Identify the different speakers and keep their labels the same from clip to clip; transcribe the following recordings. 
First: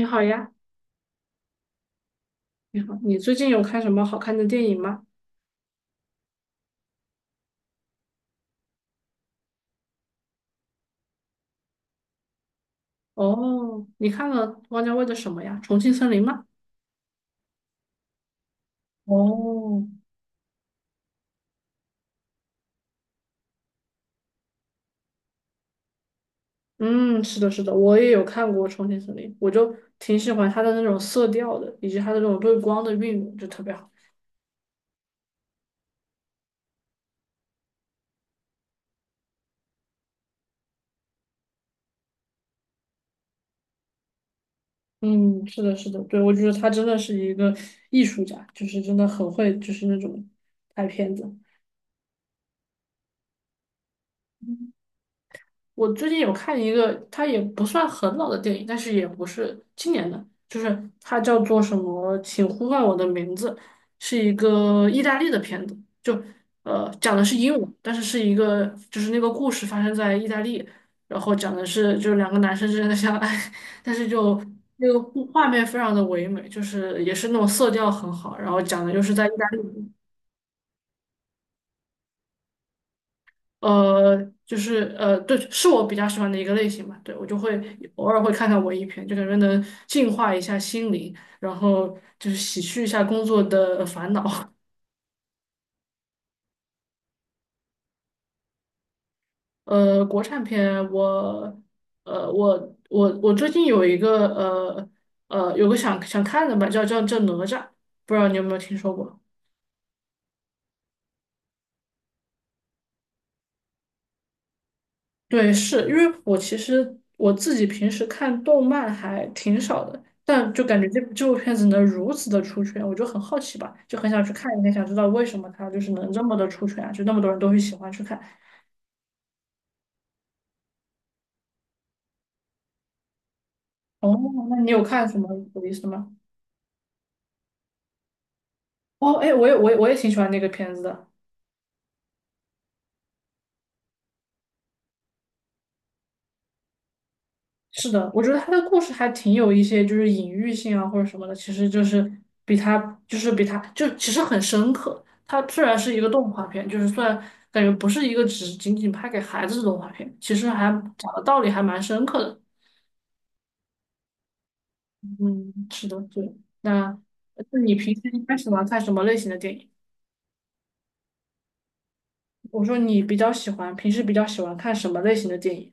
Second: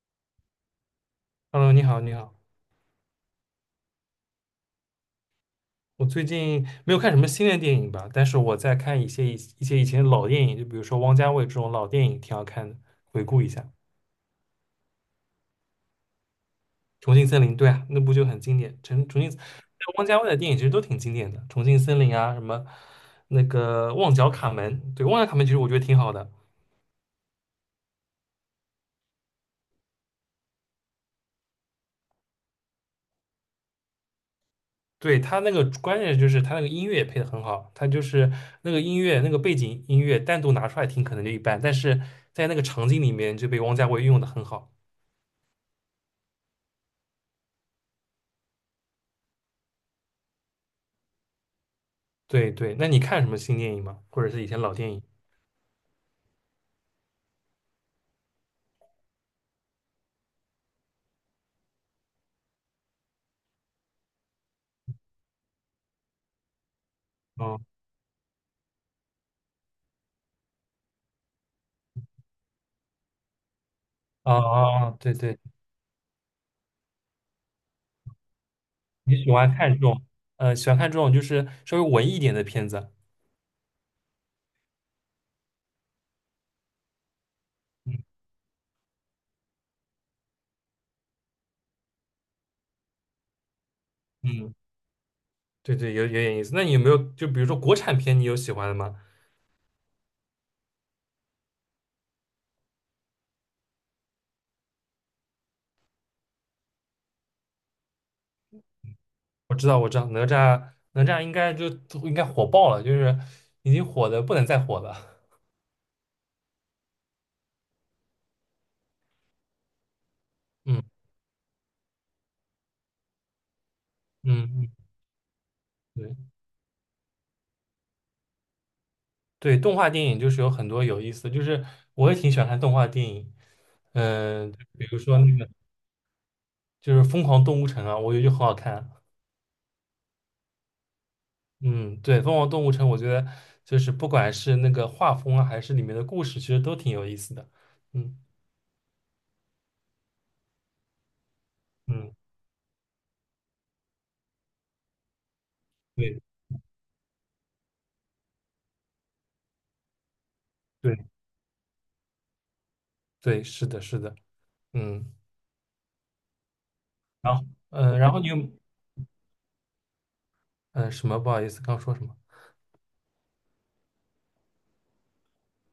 Speaker 1: 你好呀，
Speaker 2: Hello，你好，你好。
Speaker 1: 你好，你最近有看什么好看的电影吗？
Speaker 2: 我最近没有看什么新的电影吧，但是我在看一些以前的老电影，就比如说王家卫这种老电影，挺好看的，回顾一下
Speaker 1: 哦，你看了汪家卫的什么呀？《重庆森林》吗？
Speaker 2: 《重庆森林》。对啊，那部就很经典。重庆，
Speaker 1: 哦，
Speaker 2: 王家卫的电影其实都挺经典的，《重庆森林》啊，什么那个《旺角卡门》。对，《旺角卡门》其实我觉得挺好的。
Speaker 1: 嗯，是的，是的，我也有看过《重庆森林》，我就挺喜欢他的那种色调的，以及他的那种对光的运用，就特别好。
Speaker 2: 对他那个关键就是他那个音乐也配的很好，他就是那个音乐那个背景音乐单独拿出来听可能就一般，但是在那个场景里面就被王家卫运用的很好。
Speaker 1: 嗯，是的，是的，对，我觉得他真的是一个艺术家，就是真的很会，就是那种拍片子。
Speaker 2: 对对，那你看什么新电影吗？或者是以前老电影？
Speaker 1: 我最近有看一个，它也不算很老的电影，但是也不是今年的，就是它叫做什么《请呼唤我的名字》，是一个意大利的片子，就讲的是英
Speaker 2: 哦
Speaker 1: 文，但是一个就是那个故事发生在意大利，然后讲的是就是两个男生之间的相爱，但是
Speaker 2: 哦
Speaker 1: 就那
Speaker 2: 哦，
Speaker 1: 个
Speaker 2: 对对，
Speaker 1: 画面非常的唯美，就是也是那种色调很好，然后讲的就是
Speaker 2: 你
Speaker 1: 在意
Speaker 2: 喜
Speaker 1: 大
Speaker 2: 欢看这
Speaker 1: 利。
Speaker 2: 种，呃，喜欢看这种就是稍微文艺一点的片子。
Speaker 1: 呃，就是对，是我比较喜欢的一个类型吧。对，我就会
Speaker 2: 嗯
Speaker 1: 偶尔会看看文艺片，就感觉能净化一下心灵，然后就是洗去一下工作的烦恼。
Speaker 2: 嗯，对对，有点意思。那你有没有就比如说国产片，你有喜欢的吗？
Speaker 1: 国产片我，我最近有一个有个想看的吧，叫哪吒，不知道你有没有听说过？
Speaker 2: 我知道，我知道，哪吒，哪吒应该火爆了，就是已经火的不能再火了。
Speaker 1: 对，是因为我其实我自己平时看动漫还挺少的，但就感觉
Speaker 2: 嗯
Speaker 1: 这部片子能如此的出圈，我就很好奇吧，就很想去
Speaker 2: 嗯
Speaker 1: 看一
Speaker 2: 嗯，
Speaker 1: 看，想知道为什么它就是能
Speaker 2: 对
Speaker 1: 这么的出圈啊，就那么多人都会喜欢去看。
Speaker 2: 对，动画电影就是有很多有意思的，就是我也挺喜欢看动画电影。
Speaker 1: 哦，
Speaker 2: 嗯、
Speaker 1: 那你有
Speaker 2: 比如
Speaker 1: 看什
Speaker 2: 说
Speaker 1: 么
Speaker 2: 那个
Speaker 1: 有意思的吗？
Speaker 2: 就是《疯狂动物城》啊，我觉得就很好看。
Speaker 1: 哦，哎，我也挺喜欢那个片子的。
Speaker 2: 嗯，对，《疯狂动物城》，我觉得就是不管是那个画风啊，还是里面的故事，其实都挺有意思的。
Speaker 1: 是的，
Speaker 2: 嗯
Speaker 1: 我觉得他的故事还挺有一些就是隐喻性啊或者什么的，其实就是
Speaker 2: 嗯，
Speaker 1: 比他比他就其实很深刻。它虽然是一个
Speaker 2: 对
Speaker 1: 动画片，就是虽然感觉不是一个只仅仅拍给孩子的动画片，其实还
Speaker 2: 对
Speaker 1: 讲的道理还蛮深刻的。
Speaker 2: 对，是的，是的，嗯。
Speaker 1: 嗯，是的，对。那
Speaker 2: 然后，
Speaker 1: 那你平
Speaker 2: 呃，
Speaker 1: 时
Speaker 2: 然
Speaker 1: 一
Speaker 2: 后你
Speaker 1: 般
Speaker 2: 有，
Speaker 1: 喜欢看什么类型的电影？
Speaker 2: 什么？不好意思，刚说什么？
Speaker 1: 我说你比较喜欢，平时比较喜欢看什么类型的电影？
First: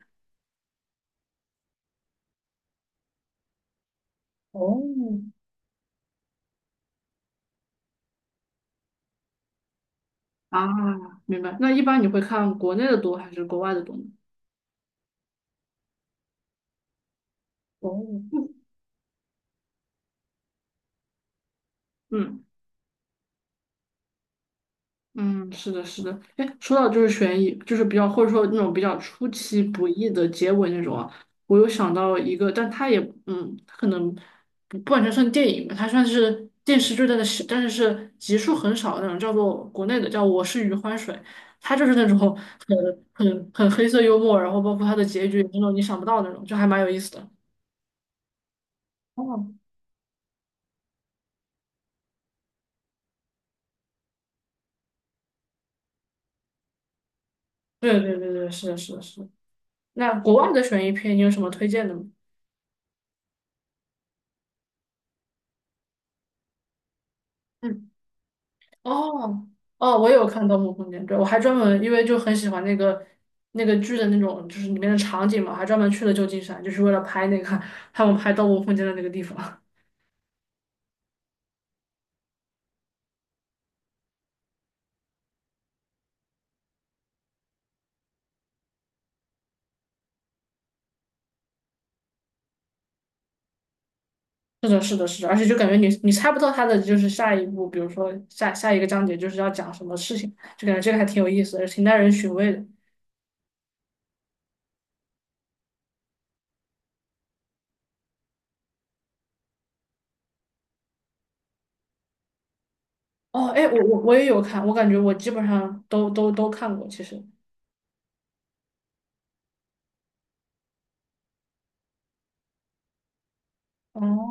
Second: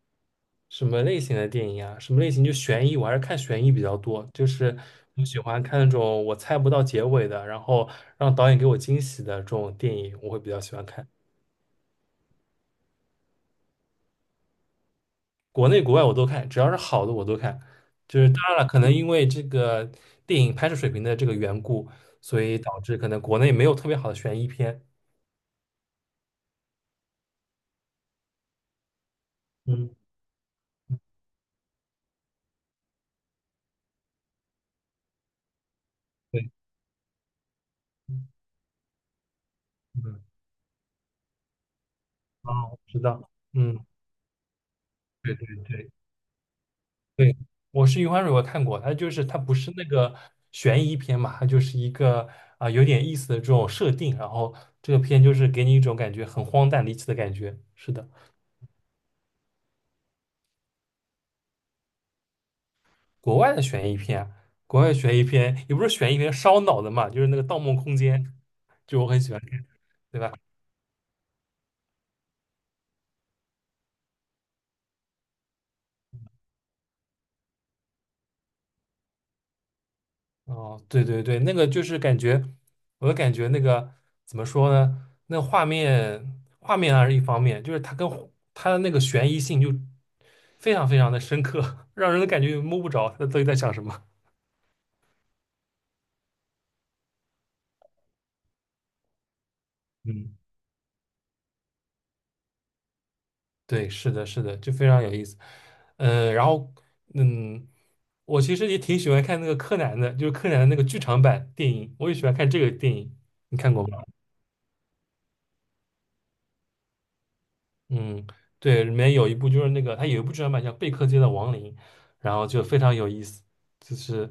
Speaker 2: 什么类型的电影啊？什么类型？就悬疑，我还是看悬疑比较多，就是
Speaker 1: 哦，
Speaker 2: 我喜欢看那种我猜不到结尾的，然后让导演给我惊喜的这种电影，我会比较
Speaker 1: 啊，
Speaker 2: 喜欢看。
Speaker 1: 明白。那一般你会看国内的多还是国外的多呢？
Speaker 2: 国内国外我都看，只要是好的我都看。
Speaker 1: 哦，
Speaker 2: 就是当
Speaker 1: 嗯
Speaker 2: 然了，可能因为这个电影拍摄水平的这个缘故，所
Speaker 1: 嗯。
Speaker 2: 以导致可能国内没有特别好的悬疑片。
Speaker 1: 嗯，是的，是的。哎，说到就是悬疑，就是比较或者说那种比较出其不
Speaker 2: 嗯，
Speaker 1: 意的结尾那种啊，我有想到一个，但它也它可能不完全算电影吧，它算是
Speaker 2: 对，
Speaker 1: 电视剧，但是是集数很少的那种，叫做国内的
Speaker 2: 嗯，
Speaker 1: 叫《我是余欢水》，它就是那种
Speaker 2: 哦，
Speaker 1: 很
Speaker 2: 我知道，
Speaker 1: 很很
Speaker 2: 嗯，
Speaker 1: 黑色幽默，然后包括它的结
Speaker 2: 对
Speaker 1: 局也
Speaker 2: 对
Speaker 1: 是那种你
Speaker 2: 对
Speaker 1: 想不到的那种，就还蛮有意思的。
Speaker 2: 对，我是《余欢水》，我看过，它就是它
Speaker 1: 哦，
Speaker 2: 不是那个悬疑片嘛，它就是一个有点意思的这种设定，然后这个片就是给你一种感觉很荒诞离奇的感觉。是
Speaker 1: 对
Speaker 2: 的。
Speaker 1: 对对对，是的，是的，是的。那国外的悬疑片，你有什么推荐的吗？
Speaker 2: 国外的悬疑片啊国外悬疑片也不是悬疑片，烧脑的嘛，就是那个《盗梦
Speaker 1: 嗯。
Speaker 2: 空间》，就我很喜欢
Speaker 1: 哦
Speaker 2: 看，
Speaker 1: 哦，我
Speaker 2: 对
Speaker 1: 有
Speaker 2: 吧？
Speaker 1: 看《盗墓空间》，对，我还专门因为就很喜欢那个剧的那种，就是里面的场景嘛，还专门去了旧金山，就是为了拍那个他们拍《盗墓空间》的那个地方。
Speaker 2: 哦，对对对，那个就是感觉，我的感觉那个怎么说呢？那画面还是一方面，就是它跟它的那个悬疑性就非常非常的深刻，让人感觉摸不着他到底在想什么。
Speaker 1: 是的，是的，是的，而且就感觉你猜不到他的就是下一步，比如说下一个章节就是要讲什么事情，
Speaker 2: 嗯。
Speaker 1: 就感觉这个还挺有意思的，挺耐人寻味的。
Speaker 2: 对，是的，是的，就非常有意思。嗯，然后嗯，我其实也挺喜欢看那个柯南的，就是柯南的那个剧场版电影，我也喜欢看这个电影，
Speaker 1: 哦，
Speaker 2: 你
Speaker 1: 哎，
Speaker 2: 看
Speaker 1: 我
Speaker 2: 过吗？
Speaker 1: 我我也有看，我感觉我基本上都看过，其实。
Speaker 2: 嗯，对，里面有一部就是那个，它有一部剧场版叫《贝克街的亡灵》，然后就非常有意思，就
Speaker 1: 哦，
Speaker 2: 是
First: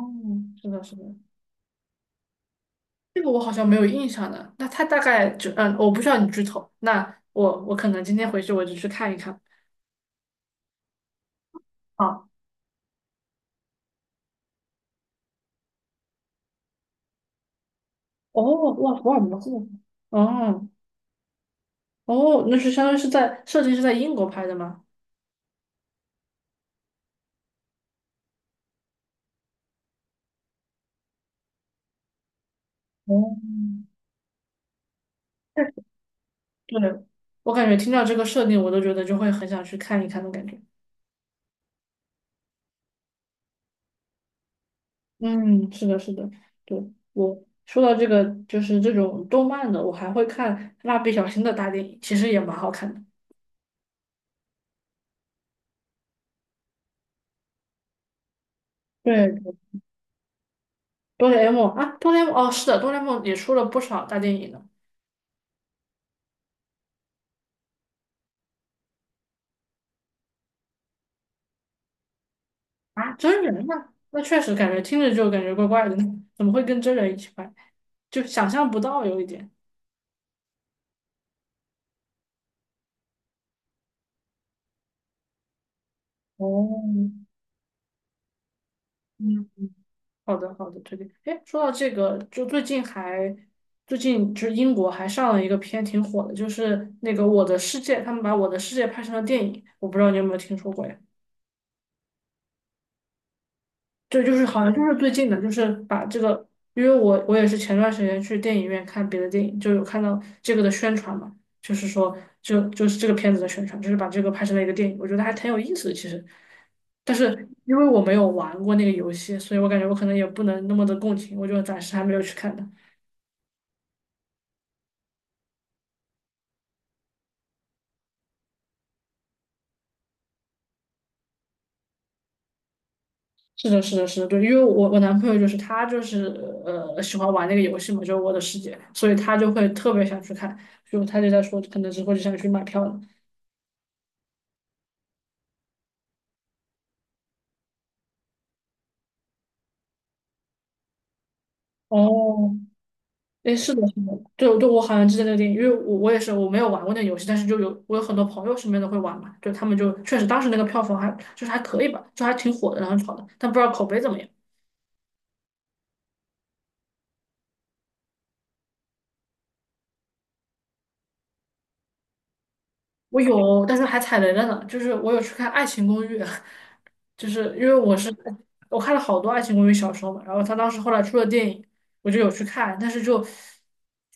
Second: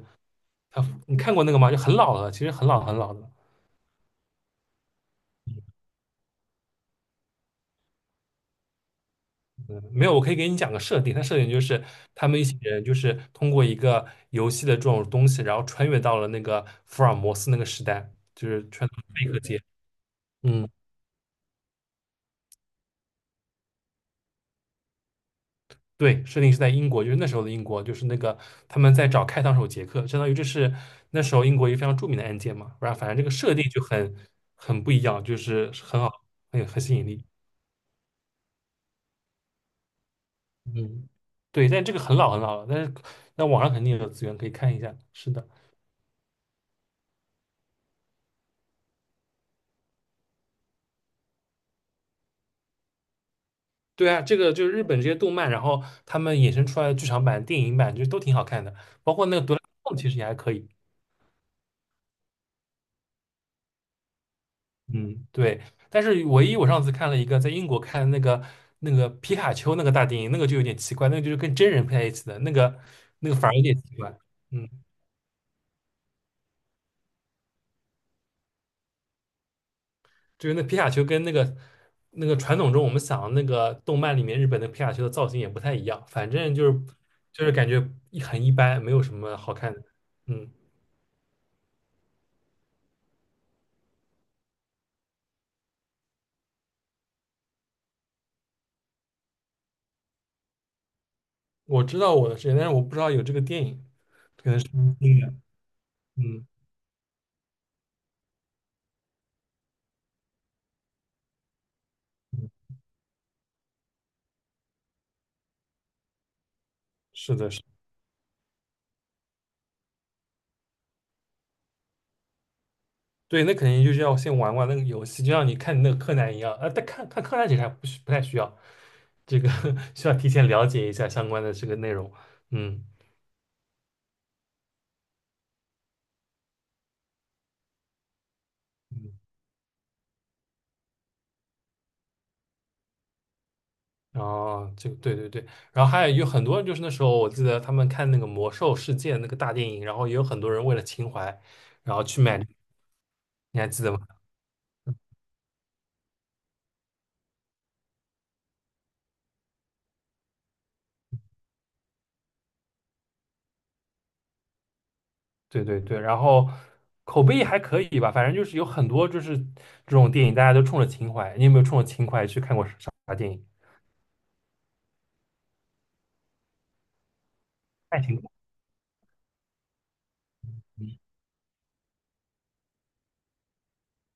Speaker 1: 是的，
Speaker 2: 它，
Speaker 1: 是的。
Speaker 2: 你看过那个吗？就很老了，其实很老很老
Speaker 1: 这个
Speaker 2: 的。
Speaker 1: 我好像没有印象的。那他大概就我不需要你剧透。那我可能今天回去我就去看一看。
Speaker 2: 没有，我可以给你讲个设定。它设定就是
Speaker 1: 啊，
Speaker 2: 他们一行人就是通过一个游戏的这种东西，然后穿越到了那个福尔摩斯那个时代，就是
Speaker 1: 哦，
Speaker 2: 穿
Speaker 1: 哇，
Speaker 2: 越到
Speaker 1: 福尔
Speaker 2: 黑
Speaker 1: 摩
Speaker 2: 客
Speaker 1: 斯，
Speaker 2: 界。
Speaker 1: 哦
Speaker 2: 嗯，
Speaker 1: 哦，那是相当于是在设定是在英国拍的吗？
Speaker 2: 对，设定是在英国，就是那时候的英国，就是那个他们在找开膛手杰克，相当于这是那时候英国一个非常著名的案件嘛。不然后反正这个
Speaker 1: 哦，
Speaker 2: 设定就很不一样，就
Speaker 1: 确
Speaker 2: 是
Speaker 1: 实
Speaker 2: 很好，
Speaker 1: 对，
Speaker 2: 很吸引力。
Speaker 1: 我感觉听到这个设定，我都觉得就会很想去看一看的感觉。
Speaker 2: 嗯，对，但这个很老很老了，但是那网上肯定有资源可以看一下。是的。
Speaker 1: 嗯，是的，是的，对，我说到这个，就是这种动漫的，我还会看《蜡笔小新》的大电影，其实也蛮好看的。
Speaker 2: 对啊，这个就是日本这些动漫，然后他们衍生出来的剧场版、电影版就都挺好看的，包括那个《哆
Speaker 1: 对，
Speaker 2: 啦 A 梦》其实也还可以。
Speaker 1: 哆啦 A 梦啊，哆啦 A 梦哦，是的，哆啦 A 梦也出了不少大电影呢。
Speaker 2: 嗯，对。但是唯一我上次看了一个在英国看的那个皮卡丘那个大电影，那个就有点奇怪，那个就是跟真人配在一起的，那个
Speaker 1: 啊，真
Speaker 2: 反而有
Speaker 1: 人
Speaker 2: 点
Speaker 1: 吗？
Speaker 2: 奇怪。
Speaker 1: 那确实
Speaker 2: 嗯，
Speaker 1: 感觉听着就感觉怪怪的呢，怎么会跟真人一起拍？就想象不到有一点。
Speaker 2: 就是那皮卡丘跟那个传统中我们想的那个动漫里面日本的皮卡丘的造型也不太一样，反正就是
Speaker 1: 哦，
Speaker 2: 就是感觉很一般，没有什么
Speaker 1: 嗯，
Speaker 2: 好看的。
Speaker 1: 好
Speaker 2: 嗯，
Speaker 1: 的好的，推荐。哎，说到这个，就最近就是英国还上了一个片挺火的，就是那个《我的世界》，他们把《我的世界》拍成了电影，我不知道你有没有听说过呀？
Speaker 2: 我知道我的世界，但是我不知道有这个电影。
Speaker 1: 对，就是
Speaker 2: 可能
Speaker 1: 好
Speaker 2: 是
Speaker 1: 像就是
Speaker 2: 音
Speaker 1: 最
Speaker 2: 乐，
Speaker 1: 近的，就是把这
Speaker 2: 嗯
Speaker 1: 个，因为我也是前段时间去电影院看别的电影，就有看到这个的宣传嘛，就是说
Speaker 2: 嗯，
Speaker 1: 就是这个片子的宣传，就是把这个拍成了一个电影，我觉得还挺有意思的其实，但
Speaker 2: 是
Speaker 1: 是
Speaker 2: 的，是的，
Speaker 1: 因为我没有玩过那个游戏，所以我感觉我可能也不能那么的共情，我就暂时还没有去看它。
Speaker 2: 对，那肯定就是要先玩玩那个游戏，就像你看你那个柯南一样，啊，但看看柯南其实还不需不太需要，这个 需要提前了解一下相关的这个内容，嗯
Speaker 1: 是的，是的，是的，对，因为我男朋友就是他就是喜欢玩那个游戏嘛，就是《我的世界》，所
Speaker 2: 嗯，
Speaker 1: 以他就会特别想去看，就他就在说可能之后就想去买票了。
Speaker 2: 哦，这个对对对，然后还有很多人，就是那时候我记得他们看那个魔兽世界那个大电影，然后也有很多人为了情怀，然后去买，
Speaker 1: 哦，
Speaker 2: 你
Speaker 1: 哎，
Speaker 2: 还
Speaker 1: 是
Speaker 2: 记
Speaker 1: 的，
Speaker 2: 得
Speaker 1: 是
Speaker 2: 吗？
Speaker 1: 的，对，对，我好像记得那个电影，因为我也是我没有玩过那个游戏，但是就有我有很多朋友身边都会玩嘛，就他们就确实当时那个票房还就是还可以吧，就还挺火的，然后炒的，但不知道口碑怎么样。
Speaker 2: 对对对，然后口碑还可以吧，反正就是有很多就是这种电影，大家都冲着情怀。你有没有冲着情怀去看过啥
Speaker 1: 我
Speaker 2: 电影？
Speaker 1: 有，但是还踩雷了呢，就是我有去看《爱情公寓》，就是因为我
Speaker 2: 爱
Speaker 1: 是
Speaker 2: 情故
Speaker 1: 我看了好多《爱情公寓》小说嘛，然后他当时后
Speaker 2: 事。
Speaker 1: 来出了电影，我就有去看，但是就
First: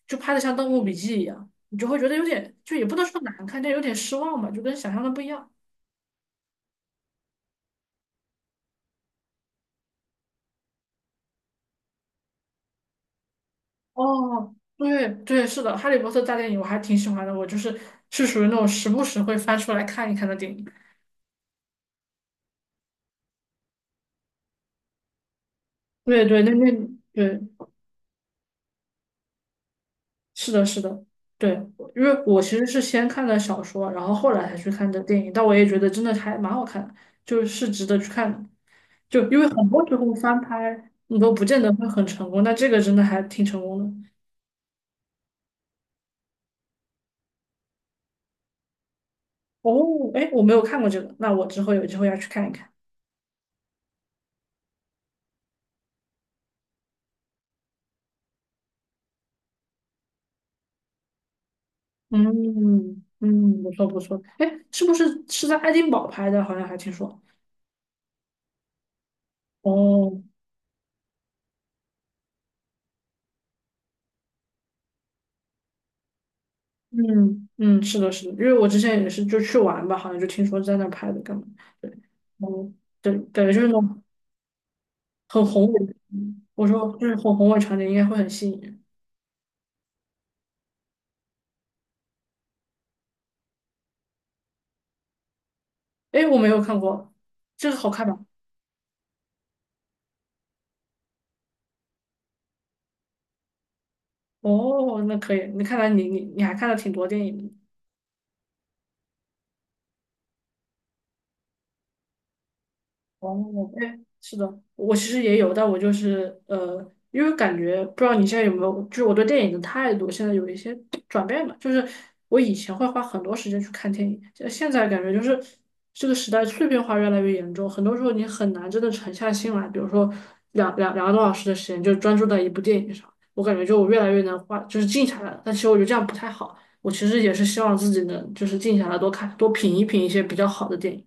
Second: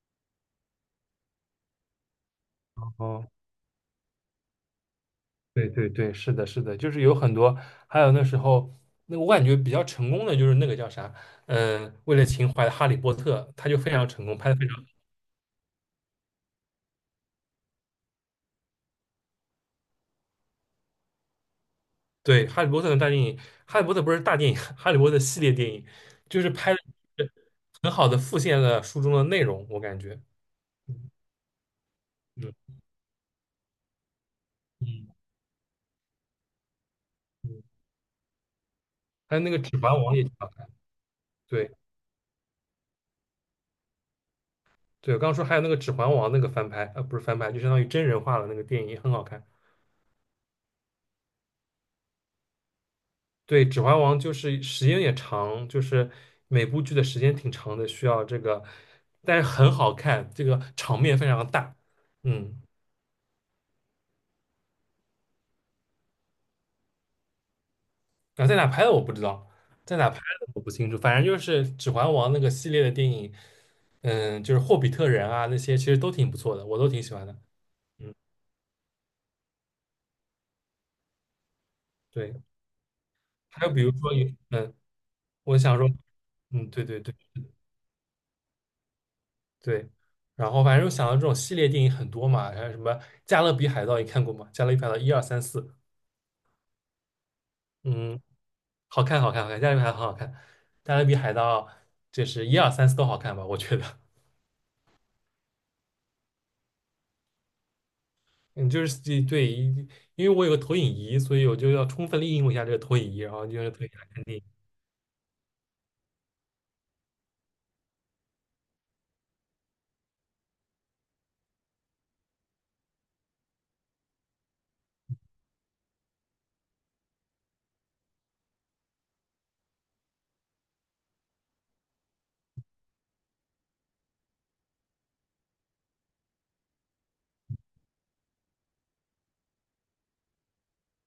Speaker 1: 就拍的像《盗墓笔记》一样，你就会觉得有点就也不能说
Speaker 2: 哦，
Speaker 1: 难看，但有点失望嘛，就跟想象的不一样。
Speaker 2: 对对对，是的，是的，就是有很多，还有那时候那个我感觉比较成功的就是那个叫啥，为了情怀的《哈利波特》，他就非常成功，拍
Speaker 1: 哦，
Speaker 2: 的非常
Speaker 1: 对对，是的，《哈利波特》大电影我还挺喜欢的，我就是属于那种时不时会翻出来看一看的电影。
Speaker 2: 对。《哈利波特》的大电影，《哈利波特》不是大电影，《哈利波特》系列电影，
Speaker 1: 对对，
Speaker 2: 就是
Speaker 1: 那
Speaker 2: 拍的
Speaker 1: 对，
Speaker 2: 很好的复现了书中的内容，我感觉。
Speaker 1: 是的，是的，
Speaker 2: 嗯
Speaker 1: 对，因为我其实是先看的小说，然后后来才去看的电
Speaker 2: 嗯
Speaker 1: 影，但我也觉得真的还蛮好看的，就
Speaker 2: 嗯。
Speaker 1: 是值得去看的。就
Speaker 2: 还
Speaker 1: 因
Speaker 2: 有
Speaker 1: 为
Speaker 2: 那个
Speaker 1: 很
Speaker 2: 《指
Speaker 1: 多
Speaker 2: 环
Speaker 1: 时候
Speaker 2: 王》也挺
Speaker 1: 翻
Speaker 2: 好看。
Speaker 1: 拍你都不见
Speaker 2: 对
Speaker 1: 得会很成功，但这个真的还挺成功的。
Speaker 2: 对，我刚刚说还有那个《指环王》那个翻拍，不是翻拍，就相当于真人化了，那个电影也很好看。
Speaker 1: 哦，哎，我没有看过这个，那我之后有机会要去看一看。
Speaker 2: 对，《指环王》就是时间也长，就是每部剧的时间挺长的，需要这个，但是很好看，这个场面非常大。嗯，
Speaker 1: 嗯嗯，不错不错。哎，是不是在爱丁堡拍的？好像还听说。
Speaker 2: 啊，在哪拍的我不知道，在哪拍
Speaker 1: 哦，
Speaker 2: 的我不清楚，反正就是《指环王》那个系列的电影，嗯，就是《霍比特人》啊那些，其实都挺不错的，我都挺喜欢的。
Speaker 1: 嗯嗯，是的，是的，因为我之前也是就去玩吧，好像就听说在那儿拍的，干嘛？对，
Speaker 2: 对，
Speaker 1: 哦，对，感觉就
Speaker 2: 还
Speaker 1: 是那
Speaker 2: 有比如
Speaker 1: 种
Speaker 2: 说有，
Speaker 1: 很
Speaker 2: 我
Speaker 1: 宏
Speaker 2: 想
Speaker 1: 伟
Speaker 2: 说，
Speaker 1: 的我
Speaker 2: 嗯，对
Speaker 1: 说
Speaker 2: 对
Speaker 1: 就
Speaker 2: 对。
Speaker 1: 是很宏伟场景，应该会很吸引人。
Speaker 2: 对，然后反正想到这种系列电影很多嘛，还有什么《加勒比海盗》，你看过吗？《加勒比海盗》一二三四，二三四
Speaker 1: 哎，我没有看过，这个好看吧？
Speaker 2: 嗯，好看，好看，好看，《加勒比海盗》很好看，《加勒比海盗》就是一二三四都好看吧，我觉得。
Speaker 1: 哦，那可以。那看来你还看了挺多电影的。
Speaker 2: 嗯，就是对，对，因为我有个投影仪，所以我就要充分利用一下这个投影仪，然
Speaker 1: 哦，
Speaker 2: 后就是投影
Speaker 1: 哎，
Speaker 2: 来看
Speaker 1: 是
Speaker 2: 电影。
Speaker 1: 的，我其实也有，但我就是因为感觉不知道你现在有没有，就是我对电影的态度现在有一些转变吧。就是我以前会花很多时间去看电影，现在感觉就是这个时代碎片化越来越严重，很多时候你很难真的沉下心来，比如说两个多小时的时间就专注在一部电影上，我感觉就我越来越能花，就是静下来了。但其实我觉得这样不太好，我其实也是希望自己能就是静下来多看多品一品一些比较好的电影。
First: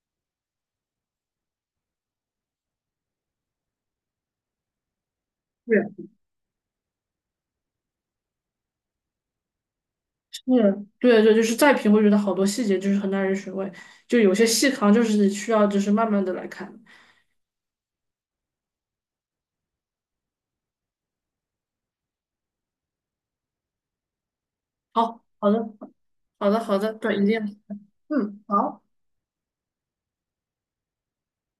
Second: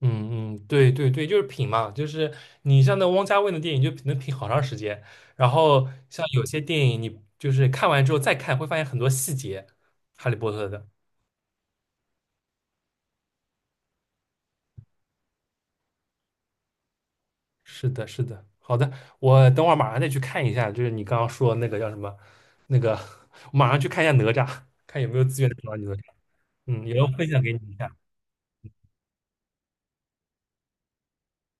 Speaker 2: 嗯嗯，对对对，就是品嘛，就是你像那汪家卫的电影就能品好长时间，然
Speaker 1: 对。
Speaker 2: 后像有些电影你就是看完之后再看，会发现很多细节，《哈利波特》
Speaker 1: 嗯，
Speaker 2: 的。
Speaker 1: 对对，就是再品会觉得好多细节就是很耐人寻味，就有些细糠就是需要就是慢慢的来看。
Speaker 2: 是的，是的，好的，我等会儿马上再去看一下，就是你刚刚说的那个叫什么，那个，我马上去看一下哪吒，看有没
Speaker 1: 好，
Speaker 2: 有资
Speaker 1: 好
Speaker 2: 源能
Speaker 1: 的，
Speaker 2: 找到你哪吒。
Speaker 1: 好的，好
Speaker 2: 嗯，
Speaker 1: 的，
Speaker 2: 也要
Speaker 1: 对，一
Speaker 2: 分享给你
Speaker 1: 定，
Speaker 2: 一下。
Speaker 1: 嗯，好。